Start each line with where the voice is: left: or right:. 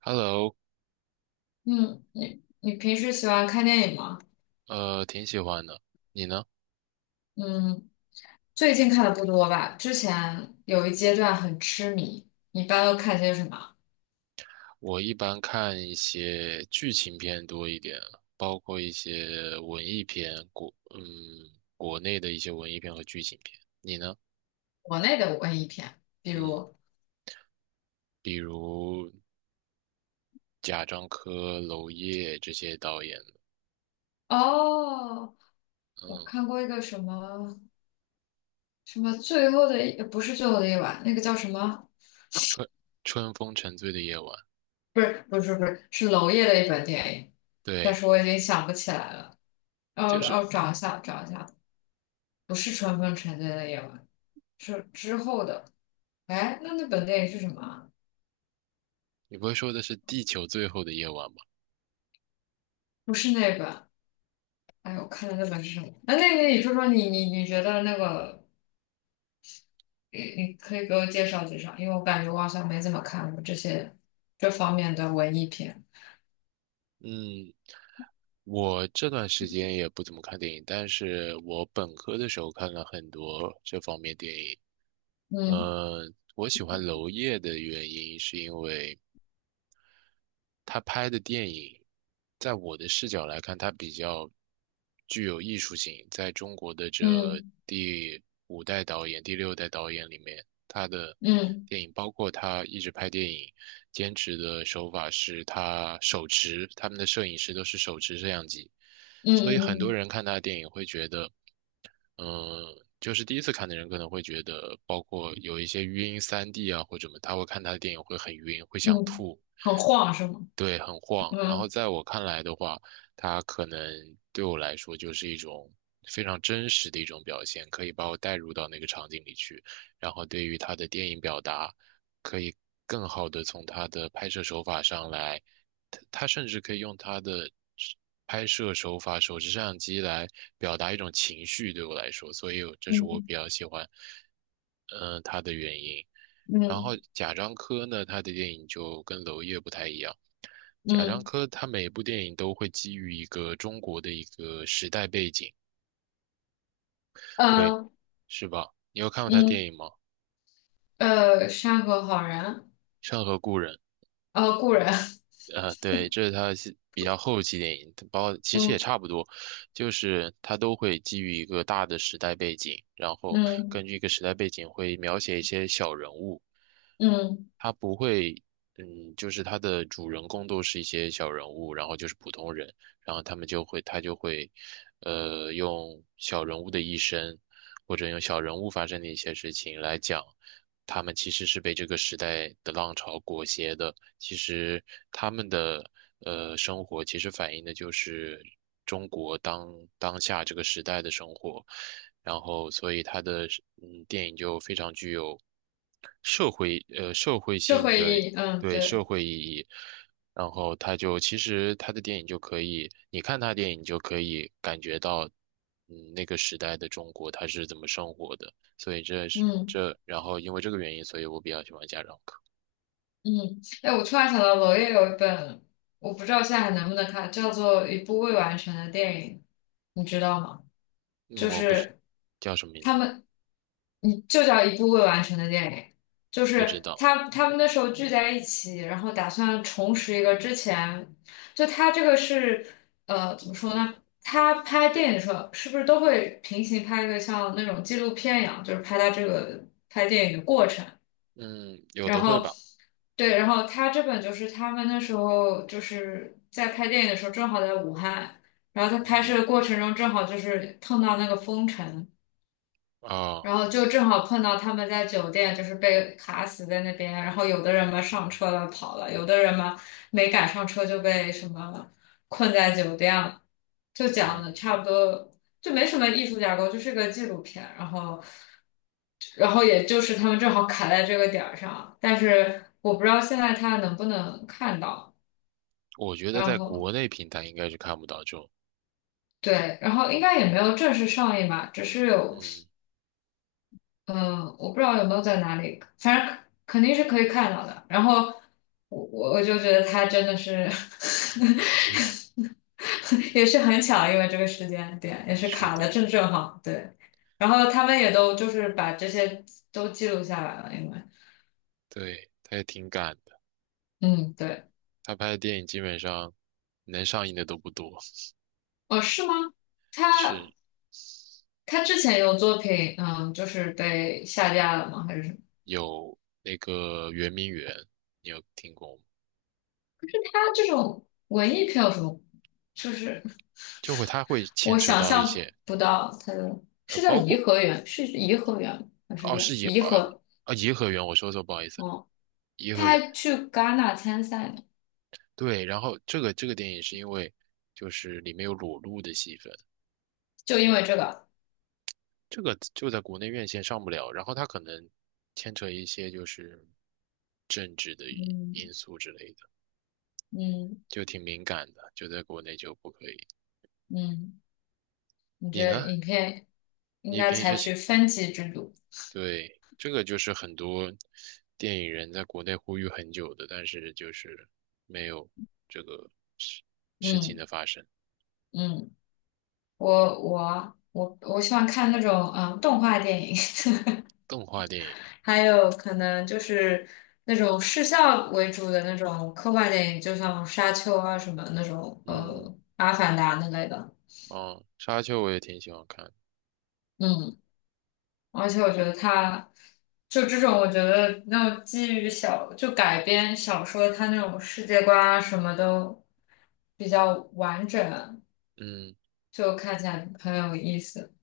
right: Hello，
left: 嗯，你平时喜欢看电影吗？
right: 挺喜欢的。你呢？
left: 嗯，最近看的不多吧，之前有一阶段很痴迷。你一般都看些什么？
right: 我一般看一些剧情片多一点，包括一些文艺片，国内的一些文艺片和剧情片。你呢？
left: 国内的文艺片，比
right: 嗯，
left: 如。
right: 比如贾樟柯、娄烨这些导演的，
left: 哦，我
right: 嗯，
left: 看过一个什么什么最后的一，不是最后的一晚，那个叫什么？
right: 春春风沉醉的夜晚，
left: 不是不是不是，是娄烨的一本电影，但
right: 对，
left: 是我已经想不起来了。哦
right: 就是
left: 哦，找一下找一下。不是《春风沉醉的夜晚》，是之后的。哎，那本电影是什么啊？
right: 你不会说的是地球最后的夜晚吧？
left: 不是那本。哎呦，我看的那本是什么？那那个你说说你觉得那个，你可以给我介绍介绍，因为我感觉我好像没怎么看过这方面的文艺片。
right: 嗯，我这段时间也不怎么看电影，但是我本科的时候看了很多这方面电影。
left: 嗯
right: 我喜欢娄烨的原因是因为他拍的电影，在我的视角来看，他比较具有艺术性。在中国的这
left: 嗯
right: 第五代导演、第六代导演里面，他的
left: 嗯
right: 电影，包括他一直拍电影，坚持的手法是他手持，他们的摄影师都是手持摄像机，
left: 嗯
right: 所以很多
left: 嗯
right: 人看他的电影会觉得，嗯。就是第一次看的人可能会觉得，包括有一些晕3D 啊或者什么，他会看他的电影会很晕，会
left: 嗯
right: 想
left: 嗯，
right: 吐。
left: 很晃是吗？
right: 对，很晃。然后
left: 嗯
right: 在我看来的话，它可能对我来说就是一种非常真实的一种表现，可以把我带入到那个场景里去。然后对于他的电影表达，可以更好的从他的拍摄手法上来，他它甚至可以用他的拍摄手法、手持摄像机来表达一种情绪。对我来说，所以这是我
left: 嗯
right: 比较喜欢，嗯、他的原因。然后
left: 嗯
right: 贾樟柯呢，他的电影就跟娄烨不太一样。贾樟
left: 嗯
right: 柯他每部电影都会基于一个中国的一个时代背景，对，
left: 呃
right: 是吧？你有看过他电
left: 嗯，
right: 影吗？
left: 山河好人，
right: 《山河故人》
left: 故人。
right: 对，这是他是比较后期电影，包括其实也
left: 嗯
right: 差不多，就是他都会基于一个大的时代背景，然后
left: 嗯
right: 根据一个时代背景会描写一些小人物，
left: 嗯，
right: 他不会，就是他的主人公都是一些小人物，然后就是普通人，然后他们就会，他就会，用小人物的一生，或者用小人物发生的一些事情来讲。他们其实是被这个时代的浪潮裹挟的。其实他们的生活，其实反映的就是中国当下这个时代的生活。然后，所以他的电影就非常具有社会呃社会
left: 社
right: 性
left: 会
right: 的。
left: 意义，嗯
right: 对，社
left: 对。
right: 会意义。然后他就其实他的电影就可以，你看他电影你就可以感觉到，那个时代的中国他是怎么生活的。所以这是
left: 嗯
right: 这，然后因为这个原因，所以我比较喜欢家长课。
left: 嗯，哎，我突然想到娄烨有一本，我不知道现在还能不能看，叫做《一部未完成的电影》，你知道吗？
right: 嗯，
left: 就
right: 我不知。
left: 是
right: 叫什么名字
left: 他
right: 呢？
left: 们，你就叫一部未完成的电影，就
right: 不知
left: 是
right: 道。
left: 他们那时候聚在一起，然后打算重拾一个之前。就他这个是怎么说呢？他拍电影的时候是不是都会平行拍一个像那种纪录片一样，就是拍他这个拍电影的过程？
right: 嗯，有
left: 然
right: 的会
left: 后，
right: 吧。
left: 对，然后他这本就是他们那时候就是在拍电影的时候，正好在武汉，然后在拍
right: 嗯
left: 摄的过程中正好就是碰到那个封城，
right: 啊，
left: 然后就正好碰到他们在酒店，就是被卡死在那边。然后有的人嘛上车了跑了，有的人嘛没赶上车就被什么困在酒店了。就讲的
right: 嗯，
left: 差不多，就没什么艺术架构，就是个纪录片。然后，然后也就是他们正好卡在这个点儿上，但是我不知道现在他能不能看到。
right: 我觉得
left: 然
right: 在
left: 后
right: 国内平台应该是看不到这种。
left: 对，然后应该也没有正式上映吧，只是有。
right: 嗯，
left: 嗯，我不知道有没有在哪里，反正肯定是可以看到的。然后我就觉得他真的是。
right: 是
left: 也是很巧，因为这个时间点也是
right: 是
left: 卡的
right: 的，
left: 正好，对。然后他们也都就是把这些都记录下来了，因为
right: 对，他也挺赶的。
left: 嗯，对。
right: 他拍的电影基本上能上映的都不多。
left: 哦，是吗？
right: 是
left: 他他之前有作品，嗯，就是被下架了吗？还是什么？
right: 有那个圆明园，你有听过吗？
left: 他这种文艺票有什么？就是。
right: 就会他会牵
left: 我
right: 扯
left: 想
right: 到一些
left: 象不到它的，是叫
right: 包
left: 颐
right: 括
left: 和园，是颐和园还是
right: 哦，是
left: 园？
right: 颐
left: 颐
right: 呃
left: 和。
right: 颐和园，我说错，不好意思。
left: 哦，
right: 颐
left: 他
right: 和园，
left: 还去戛纳参赛呢，
right: 对，然后这个电影是因为就是里面有裸露的戏份，
left: 就因为这个。
right: 这个就在国内院线上不了，然后它可能牵扯一些就是政治的因
left: 嗯
right: 因素之类的，
left: 嗯
right: 就挺敏感的，就在国内就不可以。
left: 嗯，你觉
right: 你
left: 得
right: 呢？
left: 影片应
right: 你
left: 该
right: 平
left: 采
right: 时
left: 取
right: 喜
left: 分级制度？
right: 对，这个就是很多电影人在国内呼吁很久的，但是就是没有这个事事情的
left: 嗯
right: 发生。
left: 嗯，我喜欢看那种嗯动画电影。
right: 动画电影，
left: 还有可能就是那种视效为主的那种科幻电影，就像《沙丘》啊什么那种，
right: 嗯，
left: 阿凡达》那类的，
right: 哦，沙丘我也挺喜欢看的。
left: 嗯。而且我觉得他就这种，我觉得那种基于小就改编小说，他那种世界观啊什么都比较完整，
right: 嗯，
left: 就看起来很有意思。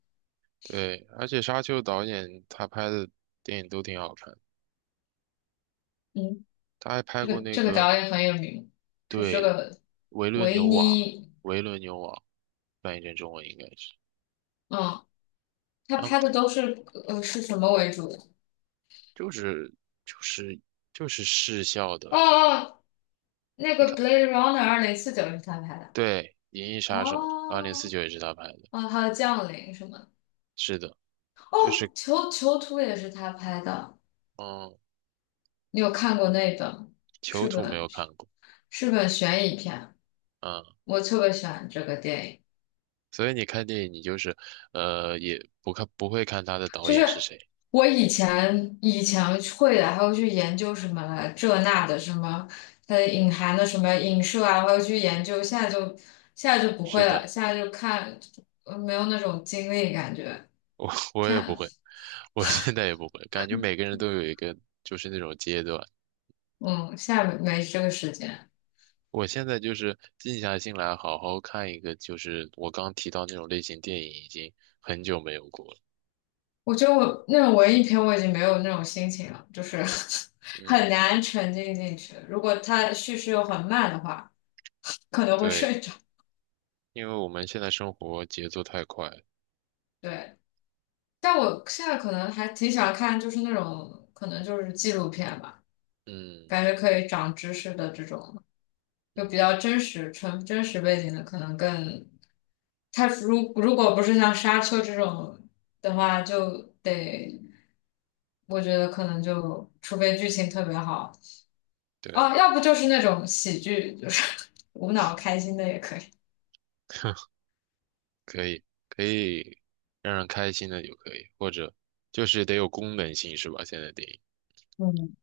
right: 对，而且沙丘导演他拍的电影都挺好看，
left: 嗯，
right: 他还拍
left: 这
right: 过
left: 个
right: 那
left: 这个
right: 个。
left: 导演很有名，是这
right: 对
left: 个
right: 《维伦
left: 维
right: 纽瓦》，
left: 尼。
right: 《维伦纽瓦》翻译成中文应该是，
left: 嗯，他
right: 然后
left: 拍
right: 他
left: 的都是是什么为主的？
right: 就是就是就是视效的。
left: 哦哦，那
right: 你
left: 个
right: 看，
left: 《Blade Runner》2049是他拍的。
right: 对，《银翼杀手》二零四
left: 哦，
right: 九也是他拍的，
left: 哦，还有《降临》什么的。
right: 是的。就
left: 哦，
right: 是
left: 囚囚徒也是他拍的。
right: 嗯，
left: 你有看过那本？
right: 囚
left: 是
right: 徒没
left: 本
right: 有看过。
left: 悬疑片，
right: 嗯，
left: 我特别喜欢这个电影。
right: 所以你看电影你就是也不看不会看他的导
left: 就
right: 演是
left: 是
right: 谁，
left: 我以前会的，还会去研究什么这那的什么，它的隐含的什么影射啊，还会去研究。现在就不
right: 是
left: 会了，
right: 的。
left: 现在就看，没有那种精力感觉。
right: 我
left: 现
right: 也
left: 在
right: 不会，我现在也不会，感觉每个人都有一个就是那种阶段。
left: 嗯，现在没这个时间。
right: 我现在就是静下心来，好好看一个，就是我刚提到那种类型电影，已经很久没有过了。
left: 我觉得我那种文艺片我已经没有那种心情了，就是 很
right: 嗯，
left: 难沉浸进去。如果它叙事又很慢的话，可能会
right: 对，
left: 睡着。
right: 因为我们现在生活节奏太快了。
left: 对，但我现在可能还挺喜欢看，就是那种可能就是纪录片吧，
right: 嗯
left: 感觉可以长知识的这种，就
right: 嗯，
left: 比较真实、纯真实背景的，可能更。它如果不是像《沙丘》这种的话，就得我觉得可能就除非剧情特别好。
right: 对，
left: 哦，要不就是那种喜剧，就是 无脑开心的也可以。
right: 可以可以让人开心的就可以，或者就是得有功能性是吧？现在电影
left: 嗯，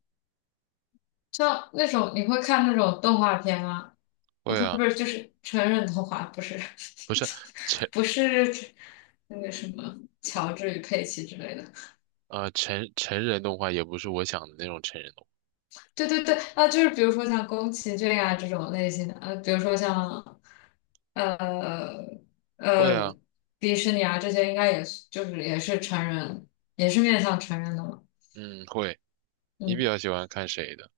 left: 像那种你会看那种动画片吗？
right: 会
left: 不是
right: 啊，
left: 不是，就是成人动画，不是
right: 不是成
left: 不是那个什么乔治与佩奇之类的。
right: 成人动画也不是我想的那种成人动
left: 对对对，啊，就是比如说像宫崎骏啊这种类型的，比如说像呃
right: 画。会
left: 呃
right: 啊，
left: 迪士尼啊这些，应该也是就是也是成人，也是面向成人的嘛。
right: 嗯，会。你比
left: 嗯
right: 较喜欢看谁的？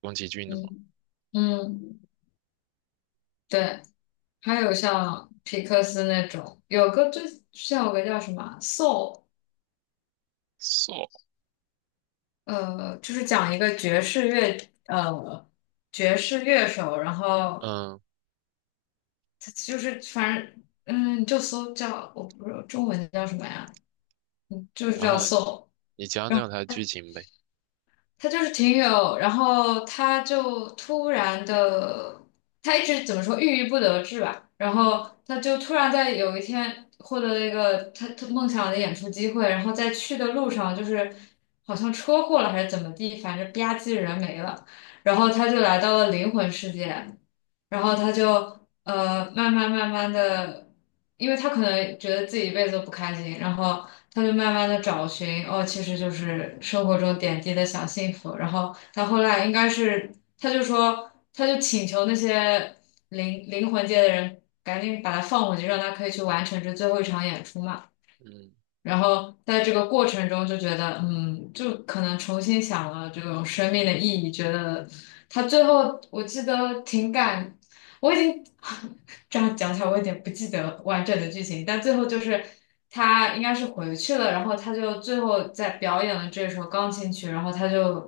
right: 宫崎骏的吗
left: 嗯嗯。对，还有像皮克斯那种，有个最像有个叫什么啊 Soul,
right: ？So，
left: 就是讲一个爵士乐，呃，爵士乐手，然后
right: 嗯，
left: 他就是反正就搜叫我不知道中文叫什么呀，嗯，就是
right: 然
left: 叫
right: 后呢，
left: Soul。
right: 你讲讲他的剧情呗。
left: 他就是挺有，然后他就突然的，他一直怎么说郁郁不得志吧，然后他就突然在有一天获得了一个他梦想的演出机会，然后在去的路上就是好像车祸了还是怎么地，反正吧唧人没了，然后他就来到了灵魂世界，然后他就慢慢慢慢的，因为他可能觉得自己一辈子都不开心，然后他就慢慢的找寻，哦，其实就是生活中点滴的小幸福。然后他后来应该是，他就说，他就请求那些灵魂界的人赶紧把他放回去，让他可以去完成这最后一场演出嘛。
right: 嗯
left: 然后在这个过程中就觉得，嗯，就可能重新想了这种生命的意义，觉得他最后我记得挺感，我已经 这样讲起来我有点不记得完整的剧情，但最后就是他应该是回去了，然后他就最后在表演了这首钢琴曲，然后他就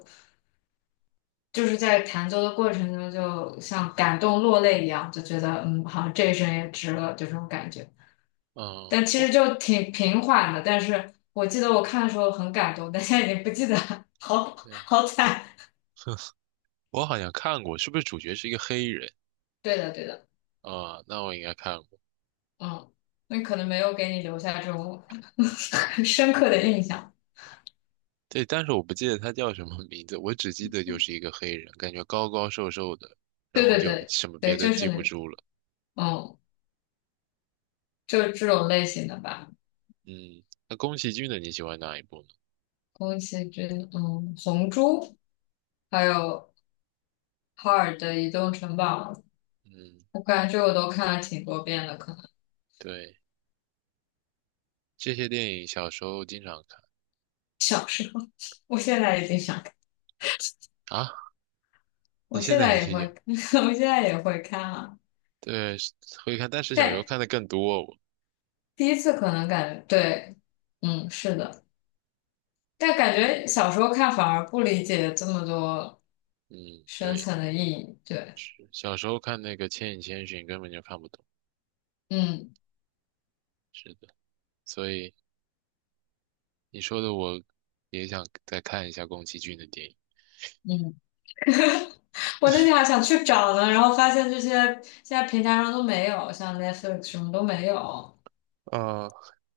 left: 就是在弹奏的过程中就像感动落泪一样，就觉得嗯，好像这一生也值了，就这种感觉。
right: 嗯，
left: 但其实就挺平缓的。但是我记得我看的时候很感动，但现在已经不记得了。好
right: 对
left: 好惨。
right: 我好像看过，是不是主角是一个黑人？
left: 对的，对的。
right: 啊，那我应该看过。
left: 嗯，那可能没有给你留下这种 很深刻的印象。
right: 对，但是我不记得他叫什么名字，我只记得就是一个黑人，感觉高高瘦瘦的，
left: 对
right: 然后
left: 对
right: 就
left: 对
right: 什么别
left: 对，
right: 的
left: 就是
right: 记
left: 那
right: 不
left: 个，
right: 住了。
left: 嗯，就是这种类型的吧。
right: 嗯，那宫崎骏的你喜欢哪一部呢？
left: 宫崎骏，嗯，《红猪》，还有哈尔的《移动城堡》，
right: 嗯，
left: 我感觉我都看了挺多遍了。可能
right: 对，这些电影小时候经常看。
left: 小时候。我现在已经想，看，
right: 啊，你
left: 我
right: 现
left: 现
right: 在
left: 在
right: 也
left: 也会。
right: 听。
left: 我现在也会看啊。
right: 对，会看，但是小时候
left: 但
right: 看的更多。
left: 第一次可能感，对，嗯，是的，但感觉小时候看反而不理解这么多
right: 嗯，
left: 深
right: 对，
left: 层的意义，对。
right: 是小时候看那个《千与千寻》根本就看不懂。
left: 嗯
right: 是的，所以你说的我也想再看一下宫崎骏的电影。
left: 嗯，我那天还想去找呢，然后发现这些现在平台上都没有，像 Netflix 什么都没有。
right: 啊，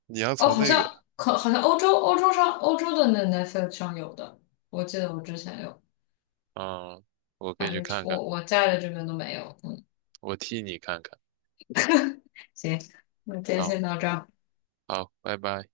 right: 你要
left: 哦，
right: 从
left: 好
right: 那个。
left: 像可好像欧洲欧洲上欧洲的那 Netflix 上有的，我记得我之前有，
right: 嗯，我可以
left: 反
right: 去
left: 正这
right: 看看，
left: 我在的这边都没有，嗯。
right: 我替你看看。
left: 行，那今天
right: 好，
left: 先到这儿。
right: 好，拜拜。